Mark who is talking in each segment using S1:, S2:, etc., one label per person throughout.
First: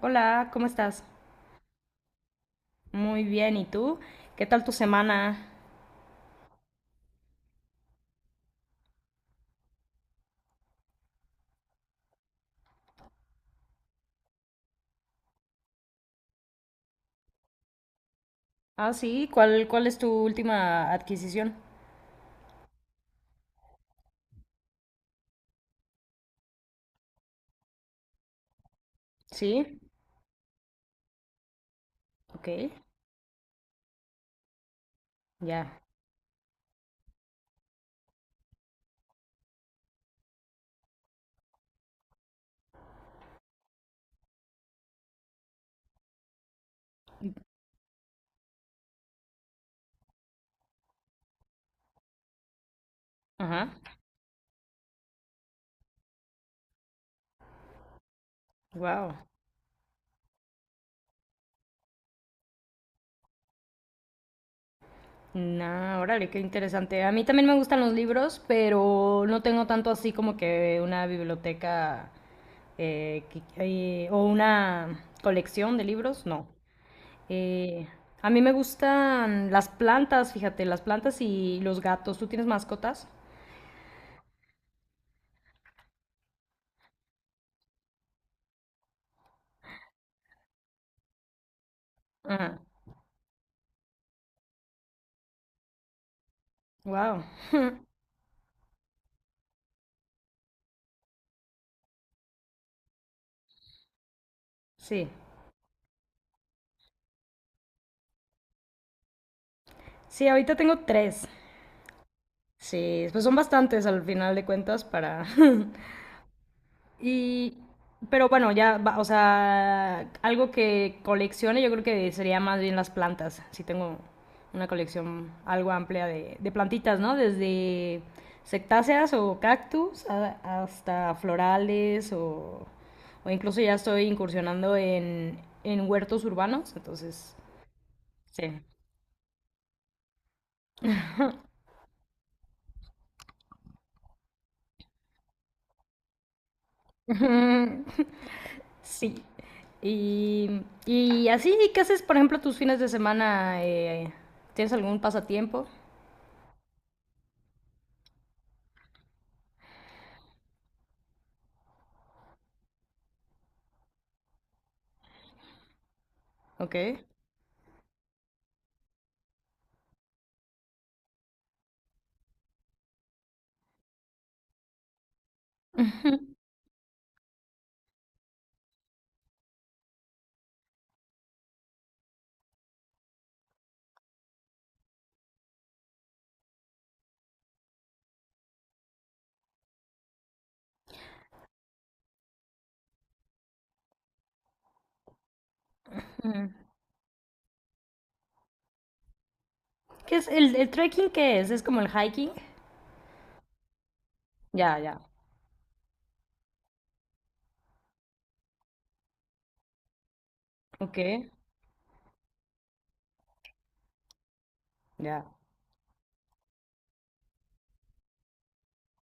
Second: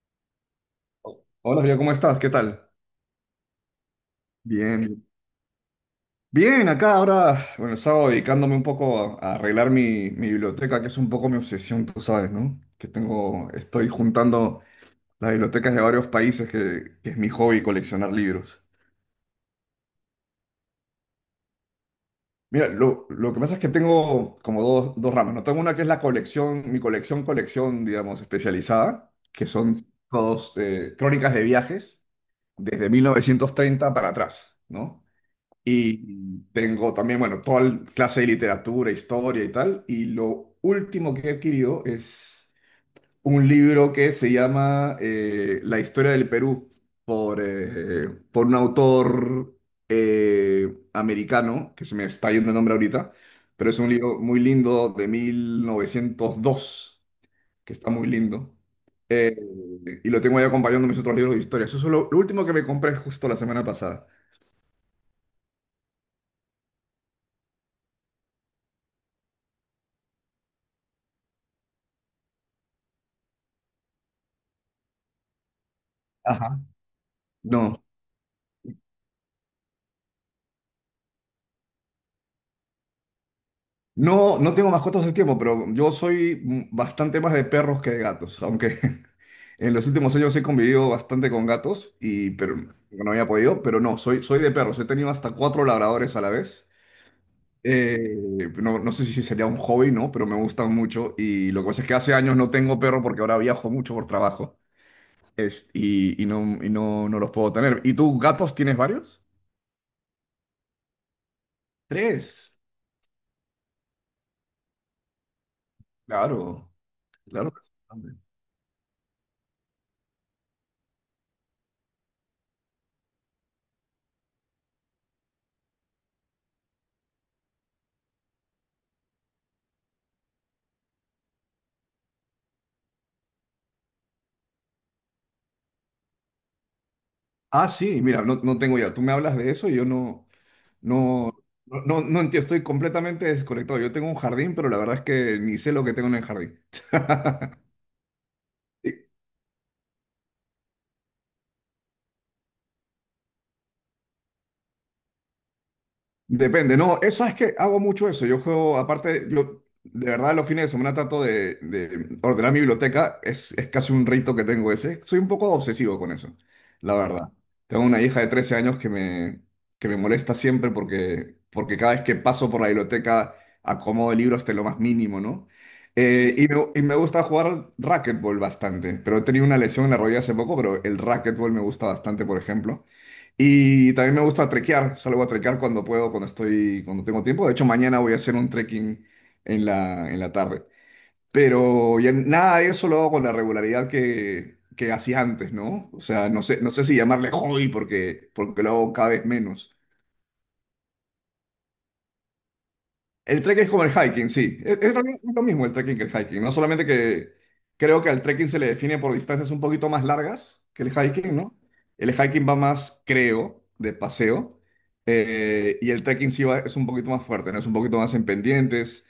S1: Hola, ¿cómo estás?
S2: Hola, Río, ¿cómo estás? ¿Qué tal?
S1: Muy bien, ¿y tú? ¿Qué tal tu
S2: Bien, bien.
S1: semana?
S2: Acá ahora, bueno, estaba dedicándome un poco a arreglar mi biblioteca, que es un poco mi obsesión, tú sabes, ¿no? Que tengo, estoy juntando las bibliotecas de varios países, que es mi hobby coleccionar libros.
S1: Ah, sí, ¿cuál es tu última adquisición?
S2: Mira, lo que pasa es que tengo como dos ramas, ¿no? Tengo una que es la colección, mi colección, digamos, especializada, que son
S1: Sí,
S2: todos crónicas de viajes
S1: ok,
S2: desde 1930 para atrás, ¿no?
S1: ya.
S2: Y tengo también, bueno, toda clase de literatura, historia y tal. Y lo último que he adquirido es un libro que se llama La historia del Perú por un autor americano, que se me está yendo el nombre ahorita,
S1: Ajá,
S2: pero es un libro muy lindo de 1902 que está muy lindo.
S1: wow.
S2: Eh, y lo tengo ahí acompañando mis otros libros de historia. Eso es lo último que me compré justo la semana pasada.
S1: Nah, órale, qué interesante. A mí también me gustan los libros, pero no tengo tanto así como que una biblioteca eh, que- o una colección de libros, no.
S2: Ajá. No.
S1: Eh, a mí me gustan las plantas, fíjate, las plantas y los gatos. ¿Tú tienes mascotas?
S2: No, no tengo mascotas hace tiempo, pero yo soy bastante más de perros que de gatos, aunque en los últimos años he convivido bastante con gatos y pero
S1: Ajá.
S2: bueno, no había podido, pero no, soy de perros, he tenido hasta cuatro labradores a la vez.
S1: Wow.
S2: Eh, no, no sé si sería un hobby, ¿no? Pero me gustan mucho y lo que pasa es que hace años no tengo perro porque ahora viajo mucho por trabajo
S1: Sí,
S2: y no los puedo tener. ¿Y tú, gatos, tienes varios?
S1: sí, ahorita tengo tres.
S2: Tres.
S1: Sí, pues son bastantes al final de cuentas para...
S2: Claro, claro.
S1: Y... Pero bueno, ya, o sea, algo que coleccione yo creo que sería más bien las plantas. Sí tengo una colección algo amplia de plantitas, ¿no? Desde sectáceas o cactus hasta florales o incluso ya estoy incursionando en huertos urbanos, entonces,
S2: Ah, sí, mira, no, no
S1: sí.
S2: tengo idea. Tú me hablas de eso y yo no, no entiendo. Estoy completamente desconectado. Yo tengo un jardín, pero la verdad es que ni sé lo que tengo en el jardín.
S1: Sí. Y así, ¿qué haces, por ejemplo, tus fines de semana? ¿Tienes algún pasatiempo?
S2: Depende, no, eso es que hago mucho eso. Yo juego, aparte, yo de verdad los fines de semana trato de ordenar mi biblioteca, es casi un rito que tengo ese. Soy un poco obsesivo con eso,
S1: Ok.
S2: la verdad. Tengo una hija de 13 años que me molesta siempre porque cada vez que paso por la biblioteca acomodo el libro hasta lo más mínimo, ¿no? Y me gusta jugar racquetball bastante, pero he tenido una lesión en la rodilla hace poco, pero el racquetball me gusta bastante, por ejemplo. Y también me gusta trekear, salgo a trekear cuando puedo, cuando estoy, cuando tengo tiempo. De hecho, mañana voy a hacer un trekking en la tarde. Pero ya nada de eso lo hago con la regularidad que hacía antes, ¿no? O sea, no
S1: Ujú.
S2: sé, no sé si llamarle hobby porque lo hago cada vez menos.
S1: ¿Qué es el trekking? ¿Qué es? ¿Es como el hiking?
S2: El trekking es como el hiking, sí.
S1: Ya,
S2: Es, es lo
S1: ya.
S2: mi- es lo mismo el trekking que el hiking. No solamente que creo que al trekking se le define por distancias un poquito más largas que el
S1: Ok.
S2: hiking, ¿no? El hiking va más, creo, de paseo.
S1: Ya,
S2: Y el trekking sí va, es un poquito más fuerte, ¿no? Es un poquito más en pendientes.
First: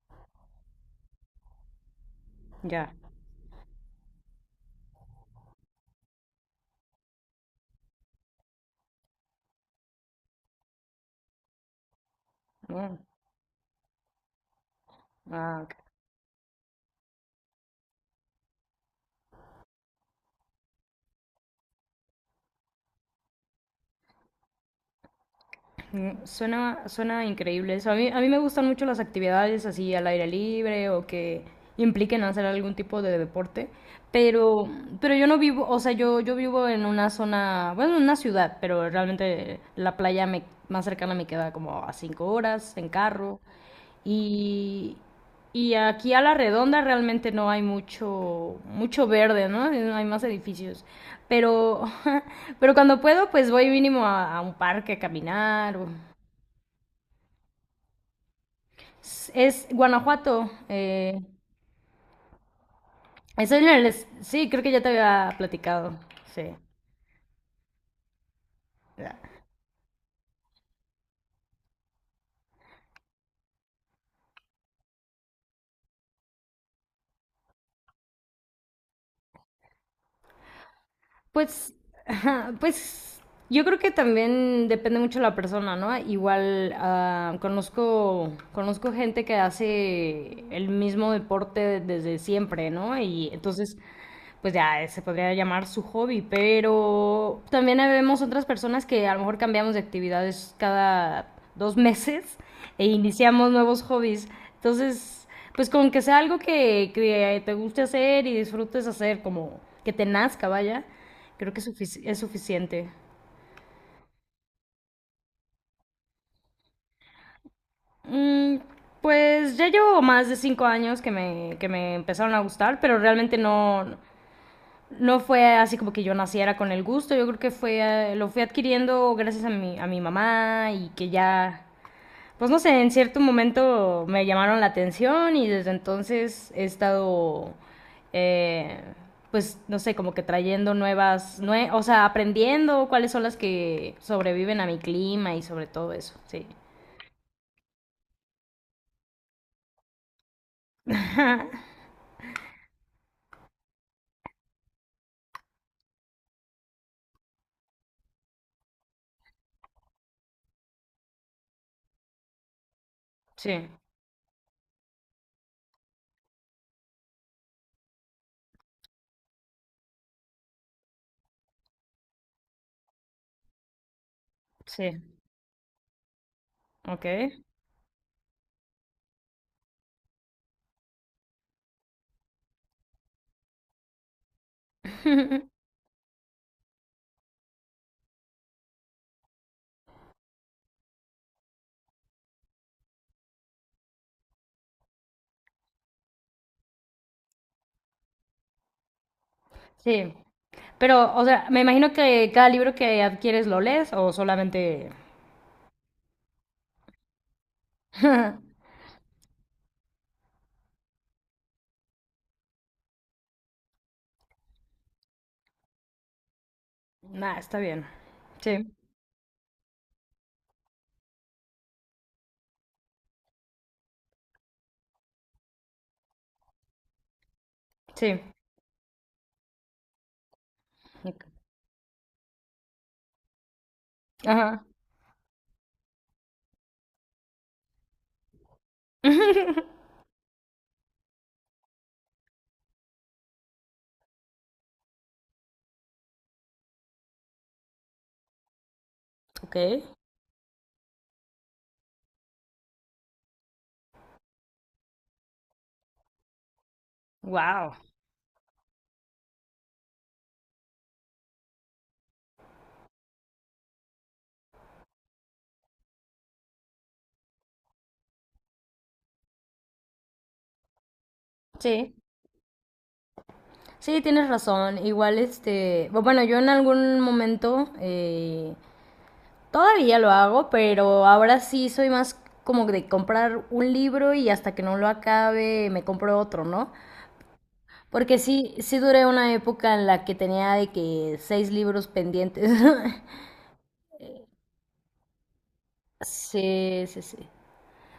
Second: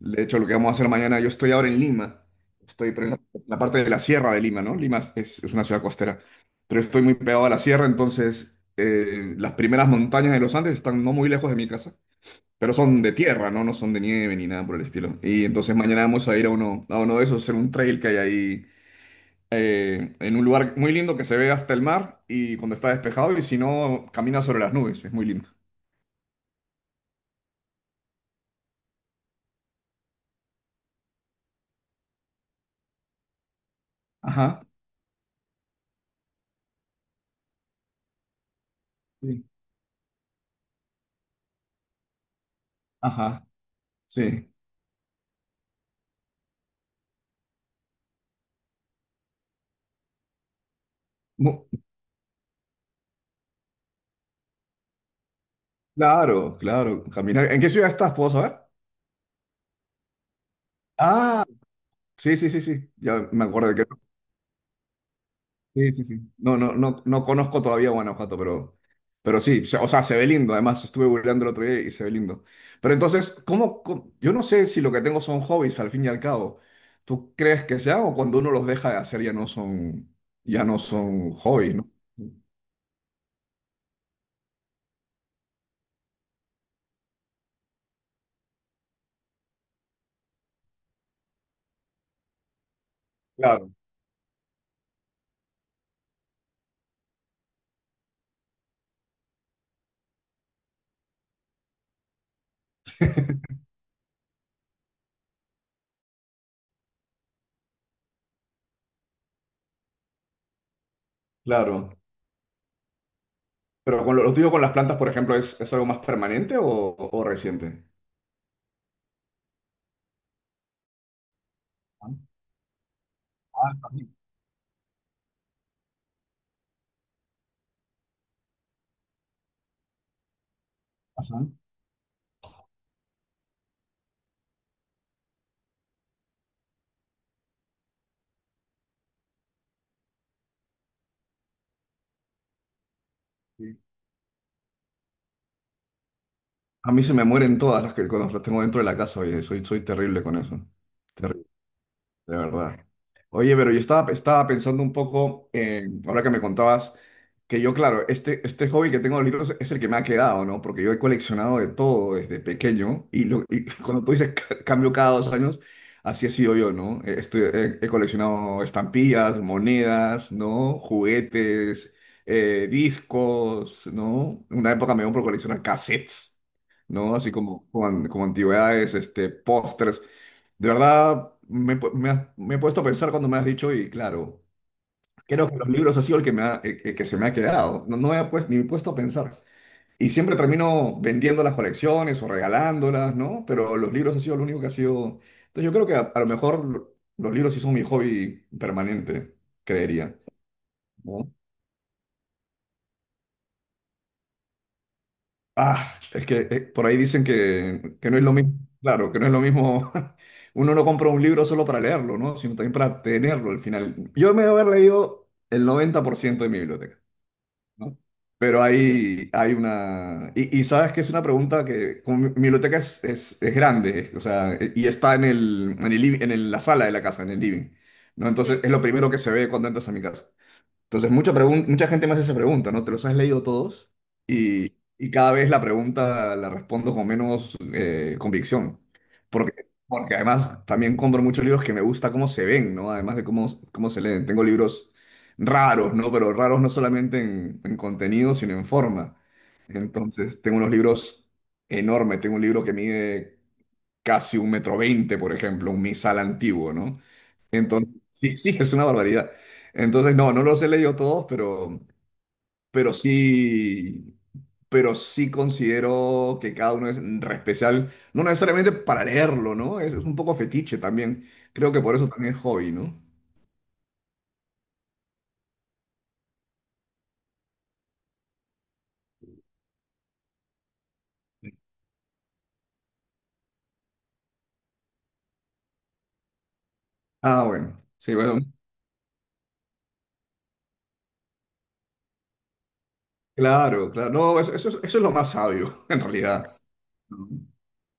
S2: De hecho, lo que vamos a hacer mañana, yo estoy ahora en Lima.
S1: ya.
S2: Estoy pero en la parte de la sierra de Lima, ¿no? Lima es una ciudad costera. Pero estoy muy pegado a la sierra, entonces las primeras montañas de los Andes están no muy lejos de mi casa. Pero
S1: Mm.
S2: son de tierra, ¿no? No son de nieve ni nada por el estilo. Y
S1: Ah, ok.
S2: entonces mañana vamos a ir a uno de esos, hacer un trail que hay ahí, en un lugar muy lindo que se ve hasta el mar y cuando está despejado y si no, camina sobre las nubes, es muy lindo.
S1: Suena increíble eso. A mí me gustan mucho las actividades así al aire libre o que impliquen hacer algún tipo de deporte, pero,
S2: Ajá,
S1: pero yo no vivo, o sea, yo vivo en una zona, bueno, en una ciudad, pero
S2: sí,
S1: realmente la playa más cercana me queda como a 5 horas en carro.
S2: ajá, sí.
S1: Y, y aquí a la redonda realmente no hay mucho, mucho verde, ¿no? No hay más edificios.
S2: Mu-
S1: Pero, pero cuando puedo, pues voy mínimo a un parque a caminar.
S2: claro, claro, caminar. ¿En qué ciudad estás? ¿Puedo saber?
S1: Es, Guanajuato.
S2: Ah, sí, sí, sí, sí. Ya me
S1: Es
S2: acuerdo.
S1: en el, es- sí, creo que ya te había
S2: Sí,
S1: platicado.
S2: sí, sí.
S1: Sí.
S2: No, no, conozco todavía Guanajuato, pero sí, o sea, se ve lindo. Además, estuve googleando el otro día y se ve lindo. Pero entonces, yo no sé si lo que tengo son hobbies al fin y al cabo. ¿Tú crees que sea o cuando uno los deja de hacer ya no son
S1: Pues,
S2: hobbies, ¿no?
S1: ajá, pues yo creo que también depende mucho de la persona, ¿no? Igual conozco gente que hace el mismo deporte desde siempre, ¿no? Y
S2: Claro,
S1: entonces, pues ya se podría llamar su hobby, pero también vemos otras personas que a lo mejor cambiamos de actividades cada 2 meses e iniciamos nuevos hobbies. Entonces, pues con que sea algo que te guste hacer y disfrutes hacer, como que te nazca, vaya, creo que
S2: claro.
S1: es suficiente.
S2: Pero con lo tuyo con las plantas, por ejemplo, ¿es algo más permanente o reciente?
S1: Mm, pues ya llevo más de 5 años que me empezaron a gustar, pero realmente
S2: Ah, está
S1: no,
S2: bien.
S1: no fue así como que yo naciera con el gusto. Yo creo que lo fui adquiriendo gracias a mi mamá y que
S2: Ajá.
S1: ya, pues no sé, en cierto momento me llamaron la atención y desde entonces he estado, eh, pues no sé, como que trayendo nuevas, o sea, aprendiendo cuáles son las
S2: Sí.
S1: que sobreviven a mi clima y sobre todo eso, sí.
S2: A mí se me mueren todas las que cuando las tengo dentro de la casa, oye, soy terrible con eso. De verdad. Oye, pero yo estaba pensando un poco, ahora que me contabas, que yo, claro, este hobby que tengo de los libros es el que me ha quedado, ¿no? Porque yo he coleccionado de todo desde pequeño y, lo,
S1: Sí,
S2: y cuando tú dices cambio cada 2 años, así he sido yo, ¿no? He coleccionado estampillas, monedas, ¿no? Juguetes, discos, ¿no? Una época
S1: sí,
S2: me dio por coleccionar cassettes,
S1: ok.
S2: ¿no? Así como antigüedades, este, pósters. De verdad, me, pu- me has- me he puesto a pensar cuando me has dicho y claro, creo que los libros ha sido el que, me ha- que se me ha quedado. No, no me he pues, ni puesto a pensar. Y siempre termino vendiendo las colecciones o regalándolas, ¿no? Pero los libros ha sido lo único que ha sido... Entonces yo creo que a lo mejor los libros sí son mi hobby permanente,
S1: Sí,
S2: creería,
S1: pero, o
S2: ¿no?
S1: sea, me imagino que cada libro que adquieres lo lees o solamente...
S2: Ah, es que por ahí dicen que no es lo mismo, claro, que no es lo mismo, uno no compra un libro solo para leerlo, ¿no? Sino también para tenerlo al final. Yo me debo haber leído el 90% de mi biblioteca,
S1: Nah, está bien.
S2: ¿no? Pero
S1: Sí,
S2: ahí hay una... Y sabes que es una pregunta que, como mi biblioteca es grande, o sea, y está en la sala de la casa, en el living,
S1: sí.
S2: ¿no? Entonces, sí, es lo primero que se ve cuando entras a mi casa. Entonces,
S1: Ok.
S2: mucha gente me hace esa pregunta, ¿no? ¿Te los has leído todos?
S1: Ajá,
S2: Y cada vez la pregunta la respondo con menos convicción. Porque además también compro muchos libros que me gusta cómo se ven, ¿no? Además de cómo se leen. Tengo libros raros, ¿no? Pero raros no solamente en contenido, sino en forma.
S1: ok.
S2: Entonces, tengo unos libros enormes. Tengo un libro que mide casi 1,20 m, por ejemplo, un misal antiguo, ¿no?
S1: Wow.
S2: Entonces, sí, sí, es una barbaridad. Entonces, no, no los he leído todos, pero sí, pero sí considero que cada uno es re especial, no necesariamente para leerlo, ¿no? Es un poco fetiche también. Creo que
S1: Sí,
S2: por eso también es hobby, ¿no?
S1: sí, tienes razón. Igual, este, bueno, yo en algún momento todavía lo hago, pero ahora sí soy más como de comprar un libro y hasta que no lo acabe me compro otro, ¿no?
S2: Ah, bueno, sí,
S1: Porque
S2: bueno,
S1: sí, sí duré una época en la que tenía de que seis libros pendientes.
S2: claro, claro. No, eso, eso es lo más sabio, en realidad.
S1: Sí, sí, sí.
S2: ¿No?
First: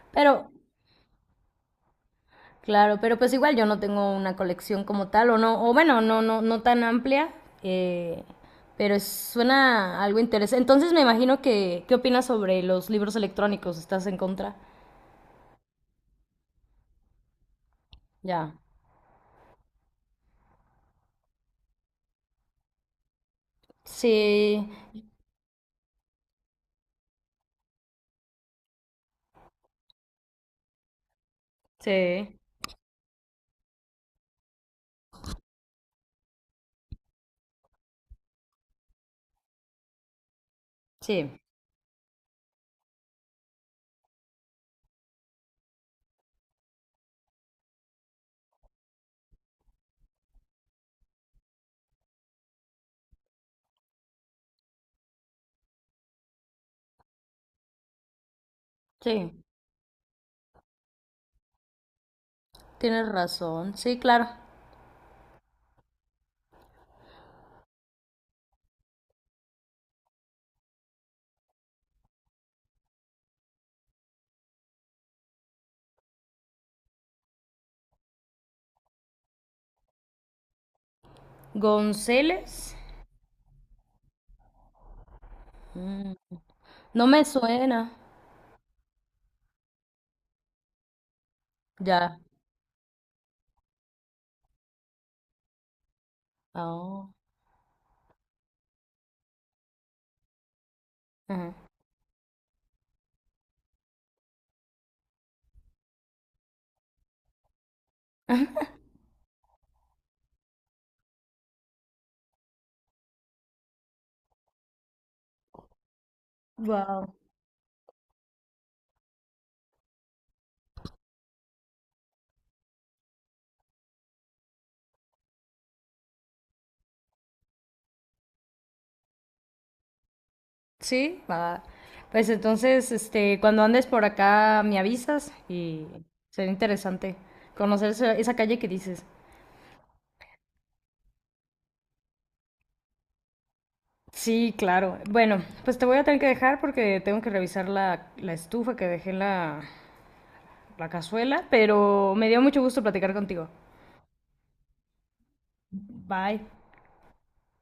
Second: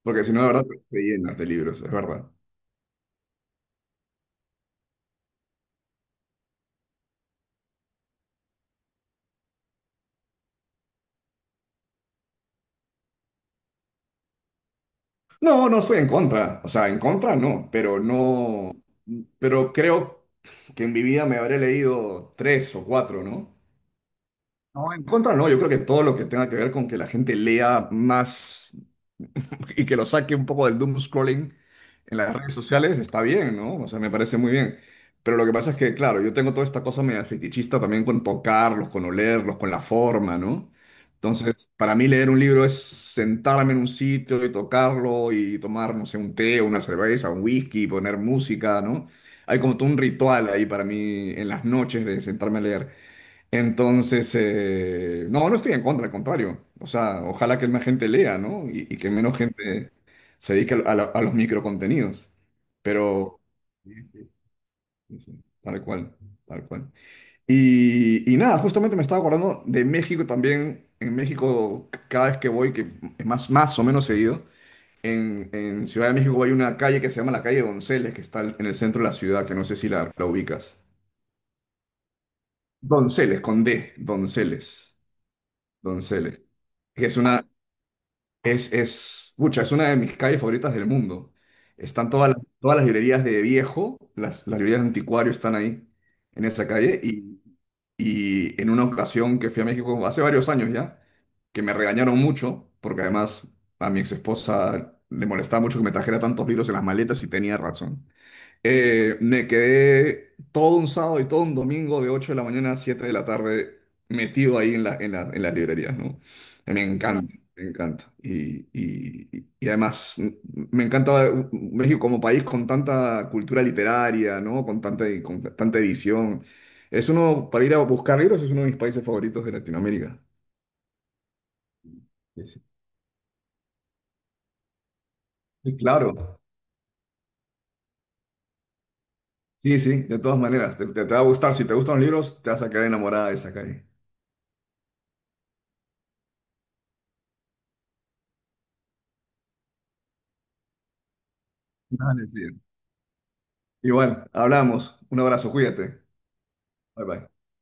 S2: Porque si no, la
S1: Pero,
S2: verdad, te llenas de libros, es verdad.
S1: claro, pero pues igual yo no tengo una colección como tal, o no, o bueno, no, no, no tan amplia, eh, pero suena algo interesante. Entonces me imagino que, ¿qué opinas sobre los libros electrónicos? ¿Estás en contra?
S2: No, no estoy en contra, o sea, en contra no, pero
S1: Ya.
S2: no, pero creo que en mi vida me habré leído tres o cuatro, ¿no?
S1: Sí,
S2: No, en contra no, yo creo que todo lo que tenga que ver con que la gente lea más, y que lo saque un poco del doom scrolling en
S1: sí,
S2: las redes sociales está bien, ¿no? O sea, me parece muy bien. Pero lo que pasa es que, claro, yo tengo toda esta cosa media fetichista también con tocarlos, con olerlos, con la forma, ¿no?
S1: sí,
S2: Entonces, para mí leer un libro es sentarme en un sitio y tocarlo y tomar, no sé, un té, una cerveza, un whisky, poner música, ¿no? Hay como todo un ritual ahí para mí en las noches de sentarme a leer. Entonces, no, no estoy en contra, al contrario. O sea, ojalá que más gente lea, ¿no? Y que menos
S1: sí.
S2: gente se dedique a los microcontenidos.
S1: Tienes
S2: Pero,
S1: razón.
S2: sí,
S1: Sí, claro.
S2: sí, sí, sí, tal cual, tal cual. Y nada, justamente me estaba acordando de México también. En México, cada vez que voy, que es más o menos seguido, en Ciudad de México hay una calle que se llama la calle Donceles, que está en el centro de la ciudad, que no sé si la ubicas.
S1: González.
S2: Donceles, con D, Donceles.
S1: Mm,
S2: Donceles. Que
S1: No
S2: Es
S1: me
S2: una,
S1: suena.
S2: es, pucha, es una de mis calles favoritas del mundo. Están
S1: Ya.
S2: todas todas las librerías de viejo, las librerías de anticuario están ahí, en esa calle.
S1: Oh,
S2: Y en una ocasión que fui a México, hace varios años ya,
S1: ajá.
S2: que me regañaron mucho, porque además a mi ex esposa le molestaba mucho que me trajera tantos libros en las maletas y tenía razón. Me quedé todo un sábado y todo un domingo de 8 de la mañana a 7 de la tarde metido ahí en en las librerías, ¿no? Me, claro,
S1: Wow.
S2: encanta, me encanta. Y además me encanta México como país con tanta cultura literaria, ¿no? Con tanta edición. Es uno, para ir a buscar libros, es uno de mis países favoritos de Latinoamérica.
S1: Sí, va. Pues
S2: Sí, sí.
S1: entonces, este, cuando andes por acá me avisas
S2: Sí,
S1: y
S2: claro. Claro,
S1: será interesante conocer esa calle que dices.
S2: sí, sí, de todas maneras, te va a gustar. Si te gustan los libros, te vas a quedar enamorada de esa calle.
S1: Sí, claro. Bueno, pues te voy a tener que dejar porque tengo que revisar la estufa que dejé en la cazuela, pero me
S2: Dale,
S1: dio mucho
S2: sí,
S1: gusto platicar contigo.
S2: igual, hablamos. Un abrazo, cuídate.
S1: Bye.
S2: Bye bye.